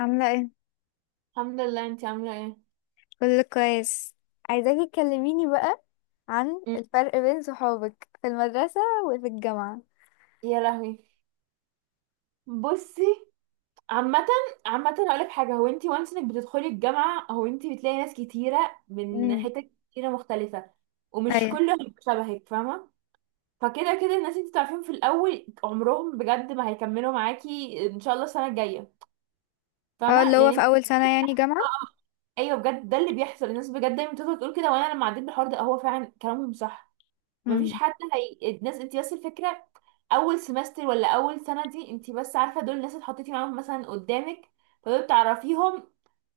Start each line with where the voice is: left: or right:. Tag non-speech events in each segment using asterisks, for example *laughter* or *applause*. left: عاملة ايه؟
right: الحمد لله. انتي عامله ايه؟
left: كله كويس. عايزاكي تكلميني بقى عن
right: مم.
left: الفرق بين صحابك في المدرسة وفي الجامعة.
right: يا لهوي، بصي. عامه عامه اقول لك حاجه، هو انتي وانس انك بتدخلي الجامعه، هو انتي بتلاقي ناس كتيره من
left: امم.
right: حتت كتيره مختلفه، ومش
left: ايوه.
right: كلهم شبهك، فاهمه؟ فكده كده الناس انتي تعرفيهم في الاول عمرهم بجد ما هيكملوا معاكي ان شاء الله السنه الجايه.
left: اه
right: فاهمه
left: اللي هو
right: لان
left: في
right: انتي-
left: أول سنة يعني جامعة.
right: ايوه بجد ده اللي بيحصل، الناس بجد دايما بتفضل تقول كده، وانا لما عديت بالحوار ده هو فعلا كلامهم صح. مفيش
left: امم.
right: حد. الناس انت بس الفكره، اول سمستر ولا اول سنه دي انت بس عارفه دول الناس اللي حطيتي معاهم مثلا قدامك، فدول بتعرفيهم،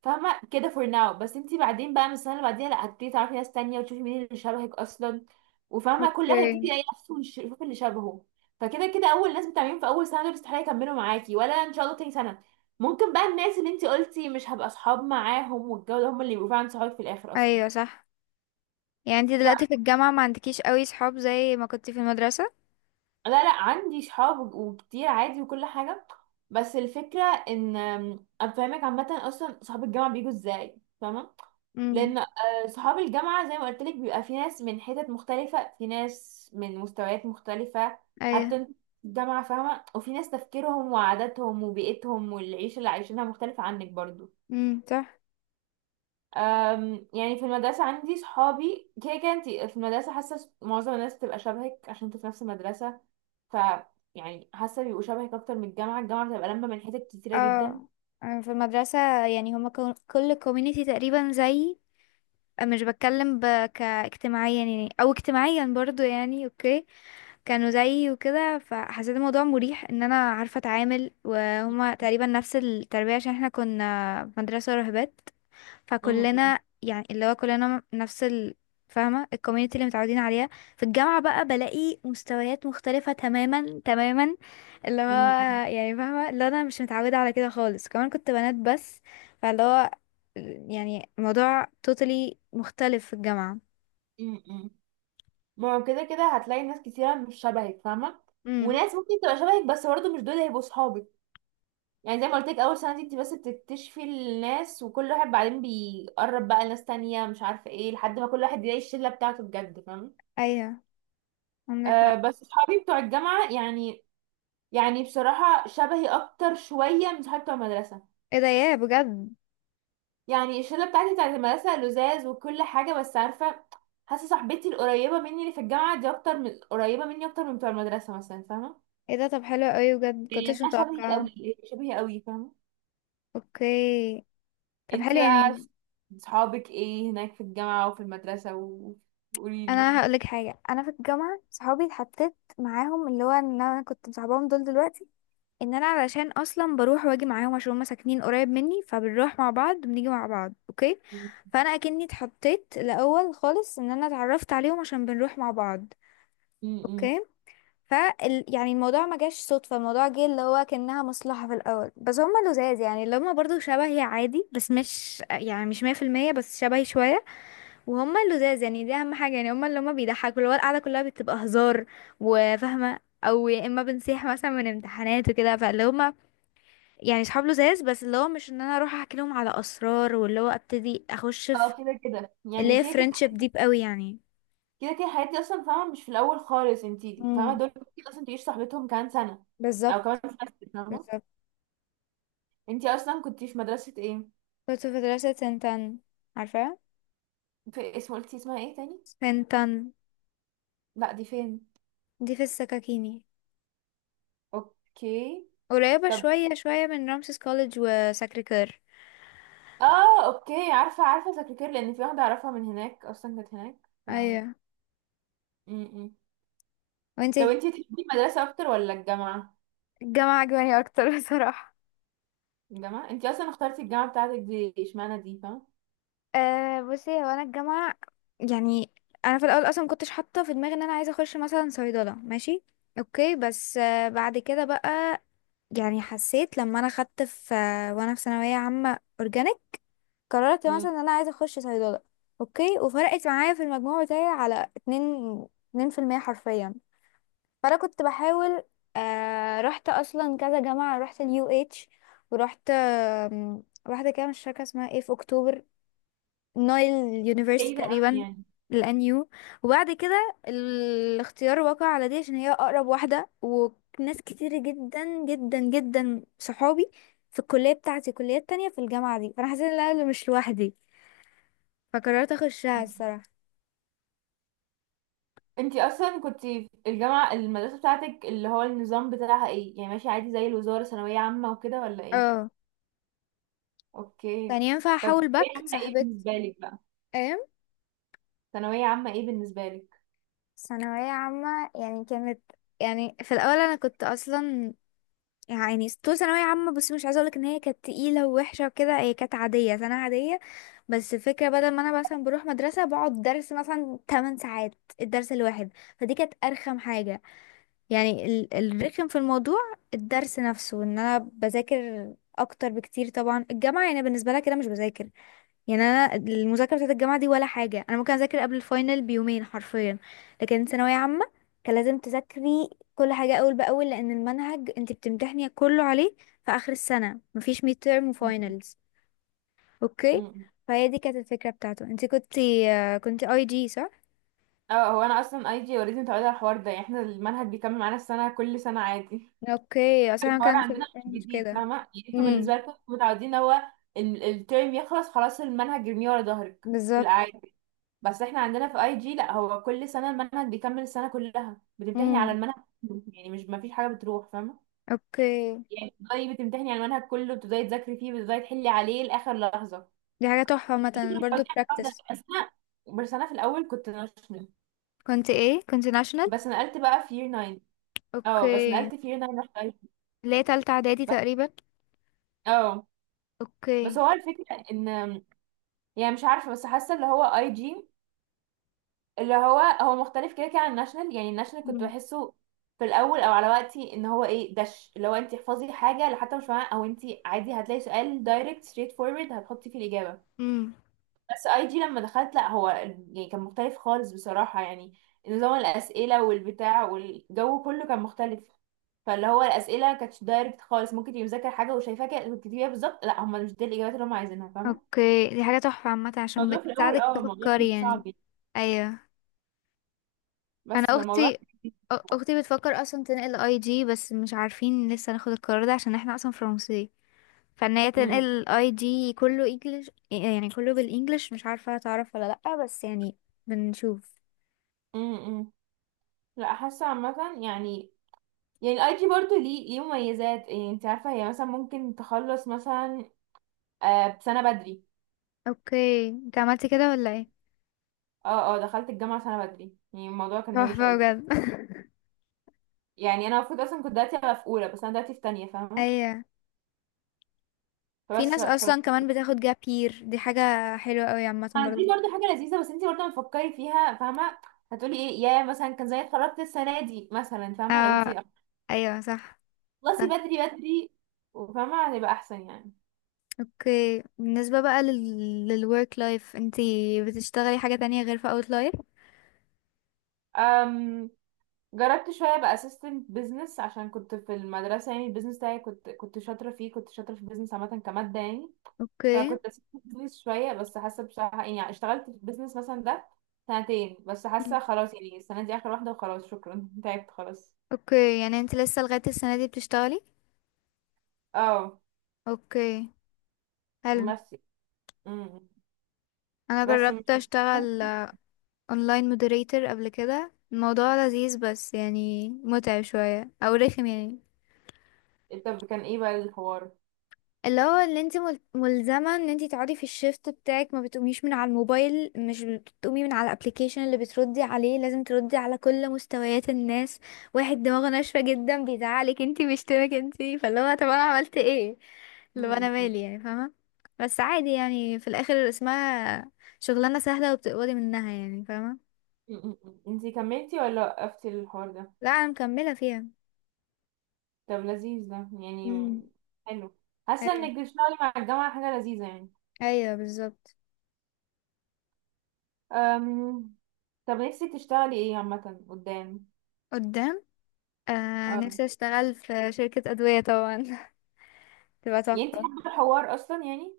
right: فاهمه كده فور ناو. بس انت بعدين بقى من السنه اللي بعديها لا، هتبتدي تعرفي ناس تانية وتشوفي مين اللي شبهك اصلا، وفاهمه كل واحد يبتدي
left: اوكي.
right: يلاقي نفسه ويشوف اللي شبهه. فكده كده اول ناس بتعملين في اول سنه دول استحاله يكملوا معاكي ولا ان شاء الله تاني سنه. ممكن بقى الناس اللي انت قلتي مش هبقى اصحاب معاهم والجو ده هم اللي يبقوا فعلا صحابك في الاخر اصلا.
left: ايوه صح. يعني انتي دلوقتي في الجامعة ما عندكيش قوي صحاب زي ما كنتي في المدرسة؟
right: لا، عندي صحاب وكتير عادي وكل حاجة. بس الفكرة ان افهمك عامة اصلا صحاب الجامعة بيجوا ازاي، فاهمة؟
left: امم.
right: لان آه، صحاب الجامعة زي ما قلت لك بيبقى في ناس من حتت مختلفة، في ناس من مستويات مختلفة.
left: ايوه.
right: حتى انت في الجامعة فاهمة، وفي ناس تفكيرهم وعاداتهم وبيئتهم والعيشة اللي عايشينها مختلفة عنك برضو.
left: صح.
right: يعني في المدرسة عندي صحابي كده كده، انت في المدرسة حاسة معظم الناس بتبقى شبهك عشان انتوا في نفس المدرسة. ف يعني حاسه بيبقوا شبهك اكتر من الجامعه. الجامعه بتبقى لمه من حتت كتيره جدا.
left: اه أنا في المدرسة، يعني هما كل كوميونيتي تقريبا زي، مش بتكلم ب، كاجتماعيا يعني او اجتماعيا برضو يعني، اوكي كانوا زيي وكده، فحسيت الموضوع مريح ان انا عارفه اتعامل، وهما تقريبا نفس التربيه عشان احنا كنا في مدرسه راهبات،
right: م-
left: فكلنا يعني اللي هو كلنا نفس فاهمه الكوميونتي اللي متعودين عليها. في الجامعه بقى بلاقي مستويات مختلفه تماما تماما، اللي هو
right: م- م-
left: يعني فاهمه اللي انا مش متعوده على كده خالص، كمان كنت بنات بس، فاللي هو يعني الموضوع توتالي مختلف في الجامعه.
right: م- ما هو كده كده هتلاقي ناس كتيرة مش شبهك، فاهمة؟
left: امم.
right: وناس ممكن تبقى شبهك بس برضه مش دول هيبقوا صحابك. يعني زي ما قلت لك أول سنة دي انت بس بتكتشفي الناس، وكل واحد بعدين بيقرب بقى لناس تانية مش عارفة ايه لحد ما كل واحد يلاقي الشلة بتاعته بجد، فاهمة؟
left: ايوه عندك
right: آه
left: حق.
right: بس صحابي بتوع الجامعة يعني، يعني بصراحة شبهي أكتر شوية من صحابي بتوع المدرسة.
left: ايه ده ياه بجد.
right: يعني الشله بتاعتي بتاعت المدرسه لزاز وكل حاجه بس عارفه، حاسه صاحبتي القريبه مني اللي في الجامعه دي اكتر من قريبه مني اكتر من بتوع المدرسه مثلا، فاهمه؟
left: ايه ده طب حلو قوي بجد
right: يعني
left: كنتش
right: انا شبهي
left: متوقعه.
right: قوي، شبهي قوي، فاهمه؟
left: اوكي طب حلو
right: انتي بقى
left: يعني.
right: صحابك ايه هناك في الجامعه وفي وقولي لي
left: انا
right: يعني.
left: هقولك حاجه، انا في الجامعه صحابي اتحطيت معاهم، اللي هو ان انا كنت مصاحباهم دول دلوقتي، ان انا علشان اصلا بروح واجي معاهم عشان هما ساكنين قريب مني، فبنروح مع بعض وبنيجي مع بعض، اوكي.
right: م-
left: فانا اكني اتحطيت الاول خالص ان انا اتعرفت عليهم عشان بنروح مع بعض.
right: م- م.
left: اوكي ف، يعني الموضوع ما جاش صدفة، الموضوع جه اللي هو كأنها مصلحة في الأول، بس هما لزاز يعني، اللي هما برضو شبهي عادي، بس مش يعني مش مية في المية، بس شبهي شوية. وهما لزاز يعني، دي أهم حاجة يعني، هما اللي هما بيضحكوا، اللي هو القعدة كلها بتبقى هزار، وفاهمة أو يا إما بنصيح مثلا من امتحانات وكده. فاللي هما يعني صحاب لزاز، بس اللي هو مش إن أنا أروح أحكي لهم على أسرار واللي هو أبتدي أخش في
right: اه كده كده يعني،
left: اللي هي
right: كده كده
left: فريندشيب ديب قوي يعني.
right: كده كده الحاجات دي اصلا فاهمه مش في الاول خالص انتي فاهمه،
left: امم
right: دول ممكن اصلا تعيش صاحبتهم كمان سنه او كمان
left: بالظبط.
right: سنه،
left: بالظبط
right: فاهمه؟
left: بالظبط.
right: انتي اصلا كنتي في مدرسه ايه؟
left: كنت في مدرسة سنتان، عارفة.
right: في اسم، قلتي اسمها ايه تاني؟
left: سنتان
right: لا دي فين؟
left: دي في السكاكيني،
right: اوكي.
left: قريبة
right: طب
left: شوية شوية من رامسيس كوليدج وساكريكير.
right: اه اوكي، عارفه عارفه سكرتير لان في واحده اعرفها من هناك اصلا كانت هناك. ف م
left: ايوه.
right: -م. طب
left: وانتي؟
right: انتي تحبي المدرسه اكتر ولا الجامعه؟
left: الجامعة عجباني اكتر *laughs* بصراحة.
right: الجامعه، انتي اصلا اخترتي الجامعه بتاعتك دي اشمعنى دي، فاهمه؟
left: أه بصي، هو انا الجامعة، يعني انا في الاول اصلا مكنتش حاطة في دماغي ان انا عايزة اخش مثلا صيدلة، ماشي، اوكي، بس بعد كده بقى يعني حسيت لما انا خدت في وانا في ثانوية عامة اورجانيك، قررت
right: م.
left: مثلا ان انا عايزة اخش صيدلة. اوكي، وفرقت معايا في المجموع بتاعي على اتنين، اتنين في المية حرفيا. فانا كنت بحاول، آه رحت اصلا كذا جامعه، رحت اليو اتش، ورحت واحده كده مش فاكره اسمها ايه في اكتوبر، نايل يونيفرسيتي
right: بعيدة أوي
left: تقريبا،
right: يعني.
left: الان يو. وبعد كده الاختيار وقع على دي عشان هي اقرب واحده، وناس كتير جدا جدا جدا صحابي في الكليه بتاعتي كليات تانية في الجامعه دي، فانا حسيت ان انا مش لوحدي، فقررت اخشها
right: م.
left: الصراحه.
right: انتي اصلا كنتي الجامعه المدرسه بتاعتك اللي هو النظام بتاعها ايه؟ يعني ماشي عادي زي الوزاره ثانويه عامه وكده ولا ايه؟
left: اه. كان
right: اوكي.
left: ينفع
right: طب
left: احاول
right: ثانويه
left: باك
right: عامه ايه
left: صاحبتي.
right: بالنسبه لك بقى؟ ثانويه عامه ايه بالنسبه لك؟
left: ثانوية عامة يعني كانت، يعني في الأول أنا كنت أصلا، يعني طول ثانوية عامة بس مش عايزة أقولك إن هي كانت تقيلة ووحشة وكده، هي كانت عادية سنة عادية. بس الفكرة بدل ما أنا مثلا بروح مدرسة بقعد درس مثلا 8 ساعات، الدرس الواحد، فدي كانت أرخم حاجة، يعني الرخم في الموضوع، الدرس نفسه، إن أنا بذاكر أكتر بكتير، طبعا الجامعة يعني بالنسبة لها كده مش بذاكر. يعني انا المذاكره بتاعت الجامعه دي ولا حاجه، انا ممكن اذاكر قبل الفاينل بيومين حرفيا. لكن ثانويه عامه كان لازم تذاكري كل حاجه اول باول، لان المنهج انت بتمتحني كله عليه في اخر السنه، مفيش ميد تيرم
right: م
left: وفاينلز. اوكي.
right: -م.
left: فهي دي كانت الفكره بتاعته. انت كنت كنت اي جي صح؟
right: اه هو انا اصلا اي جي اوريدي متعوده على الحوار ده، يعني احنا المنهج بيكمل معانا السنه كل سنه عادي.
left: اوكي، اصلا
right: الحوار
left: كان في
right: عندنا مش
left: الفرنش
right: جديد،
left: كده.
right: فاهمه؟ يعني انتوا
left: امم.
right: بالنسبه لكم انتوا متعودين هو الترم يخلص خلاص المنهج يرميه ورا ظهرك في
left: بالظبط.
right: العادي. بس احنا عندنا في اي جي لا، هو كل سنه المنهج بيكمل السنه كلها بتمتحني على
left: امم.
right: المنهج كله، يعني مش ما فيش حاجه بتروح، فاهمه؟
left: اوكي.
right: يعني بتبدأي بتمتحني على المنهج كله، بتبدأي تذاكري فيه، بتبدأي تحلي عليه لاخر لحظه.
left: دي حاجه تحفه مثلا
right: *laughs*
left: برضو
right: قلت لك الحوار ده.
left: براكتس.
right: بس انا في الاول كنت ناشفه،
left: كنت ايه، كنت ناشونال؟
right: بس نقلت بقى في year 9. اه بس
left: اوكي.
right: نقلت فيه هنا رحت اي جي
left: اللي هي تالتة اعدادي
right: بس.
left: تقريبا.
right: اه بس
left: اوكي.
right: هو الفكرة ان يعني مش عارفة، بس حاسة اللي هو اي جي اللي هو هو مختلف كده كده عن الناشونال. يعني الناشونال كنت
left: مم.
right: بحسه في الاول او على وقتي ان هو ايه دش اللي هو انت احفظي حاجة لو حتى مش فاهمة، او انت عادي هتلاقي سؤال دايركت ستريت فورورد هتحطي فيه الاجابة.
left: مم.
right: بس اي دي لما دخلت لا، هو يعني كان مختلف خالص بصراحة يعني. نظام الأسئلة والبتاع والجو كله كان مختلف. فاللي هو الأسئلة كانتش دايركت خالص، ممكن تبقي مذاكرة حاجة وشايفاها كده وتكتبيها بالظبط، لا هم مش دي الإجابات اللي هم عايزينها، فاهمة؟
left: اوكي. دي حاجة تحفة عامة عشان
right: الموضوع في الأول
left: بتساعدك
right: اه الموضوع كان
left: تفكري يعني.
right: صعب يعني.
left: ايوه. انا
right: بس فالموضوع
left: اختي،
right: كان
left: اختي بتفكر اصلا تنقل اي جي، بس مش عارفين لسه ناخد القرار ده عشان احنا اصلا فرنسي، فان هي
right: امم
left: تنقل اي جي كله انجلش يعني كله بالانجلش، مش عارفة هتعرف ولا لأ، بس يعني بنشوف.
right: امم امم. لا حاسه عامه يعني، يعني الاي جي برضه ليه مميزات يعني، انت عارفه هي مثلا ممكن تخلص مثلا بسنه بدري.
left: اوكي. انت عملتي كده ولا ايه؟
right: اه دخلت الجامعه سنه بدري، يعني الموضوع كان روش قوي
left: تحفة بجد.
right: بصراحة. يعني انا المفروض اصلا كنت دلوقتي ابقى في اولى بس انا دلوقتي في تانية،
left: *laughs*
right: فاهمه؟
left: ايوه. في
right: فبس ف-
left: ناس اصلا
right: ف-
left: كمان بتاخد جاب يير، دي حاجة حلوة قوي عامة برضه.
right: دي برضه حاجه لذيذه بس انت برضه لما تفكري فيها، فاهمه؟ هتقولي ايه يا مثلا كان زي اتخرجت السنه دي مثلا، فاهمه لو انت
left: اه. ايوه صح.
right: خلصي بدري وفاهمه هتبقى احسن يعني.
left: اوكي، بالنسبة بقى للwork life، انتي بتشتغلي حاجة تانية غير في outlier؟
right: أم جربت شويه بقى assistant business عشان كنت في المدرسه، يعني البيزنس بتاعي كنت شاطره فيه، كنت شاطره في البيزنس عامه كماده يعني.
left: اوكي.
right: فكنت اسيب البيزنس شويه، بس حاسه بصراحه يعني اشتغلت في البيزنس مثلا ده سنتين بس
left: مم.
right: حاسه خلاص، يعني السنه دي اخر واحده وخلاص شكرا، *laughs* تعبت خلاص.
left: اوكي، يعني انت لسه لغاية السنة دي بتشتغلي.
right: اه
left: اوكي حلو.
right: بس امم
left: انا
right: بس م-
left: جربت اشتغل اونلاين مودريتور قبل كده، الموضوع لذيذ بس يعني متعب شوية او رخم يعني،
right: طب كان ايه بقى الحوار؟
left: اللي هو اللي انت ملزمة ان انت تقعدي في الشيفت بتاعك، ما بتقوميش من على الموبايل، مش بتقومي من على الابليكيشن، اللي بتردي عليه لازم تردي على كل مستويات الناس، واحد دماغه ناشفة جدا بيزعلك انت، بيشتمك انت، فاللي هو طب انا عملت ايه، اللي هو انا
right: مم.
left: مالي يعني فاهمة. بس عادي يعني، في الاخر اسمها شغلانة سهلة وبتقبضي منها يعني فاهمة.
right: مم. انتي كملتي ولا وقفتي الحوار ده؟
left: لا انا مكملة فيها.
right: طب لذيذ ده يعني.
left: امم.
right: حلو، حاسه
left: ايوه.
right: انك بتشتغلي مع الجامعه حاجه لذيذه يعني.
left: ايوه بالظبط.
right: أم... طب نفسك تشتغلي ايه عامه قدام؟
left: قدام، آه
right: اه
left: نفسي اشتغل في شركة ادوية طبعا *laughs* تبقى
right: يعني انتي
left: تحفة.
right: حابه الحوار اصلا يعني؟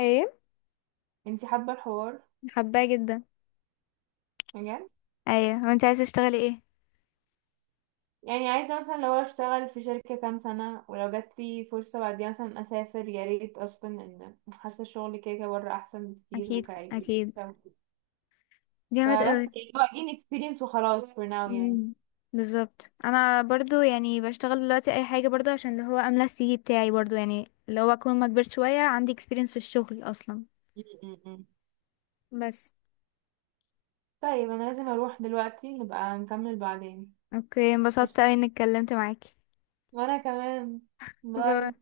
left: ايه
right: انتي حابة الحوار؟
left: حباه جدا.
right: بجد؟
left: ايوه، وانت عايزه تشتغلي ايه؟
right: يعني عايزة مثلا لو اشتغل في شركة كام سنة ولو جاتلي فرصة بعديها مثلا اسافر، يا ريت اصلا ان حاسة الشغل كده كده بره احسن بكتير
left: اكيد
right: وكعيب.
left: اكيد، جامد
right: فبس
left: قوي.
right: يعني هو again experience وخلاص for now يعني.
left: امم بالظبط. انا برضو يعني بشتغل دلوقتي اي حاجه برضو عشان اللي هو املى السي في بتاعي برضو، يعني اللي هو اكون ما كبرت شويه عندي experience في الشغل اصلا.
right: م- م- م.
left: بس.
right: طيب انا لازم اروح دلوقتي، نبقى نكمل بعدين.
left: اوكي انبسطت اوي اني اتكلمت معاكي.
right: وانا كمان.
left: باي.
right: باي.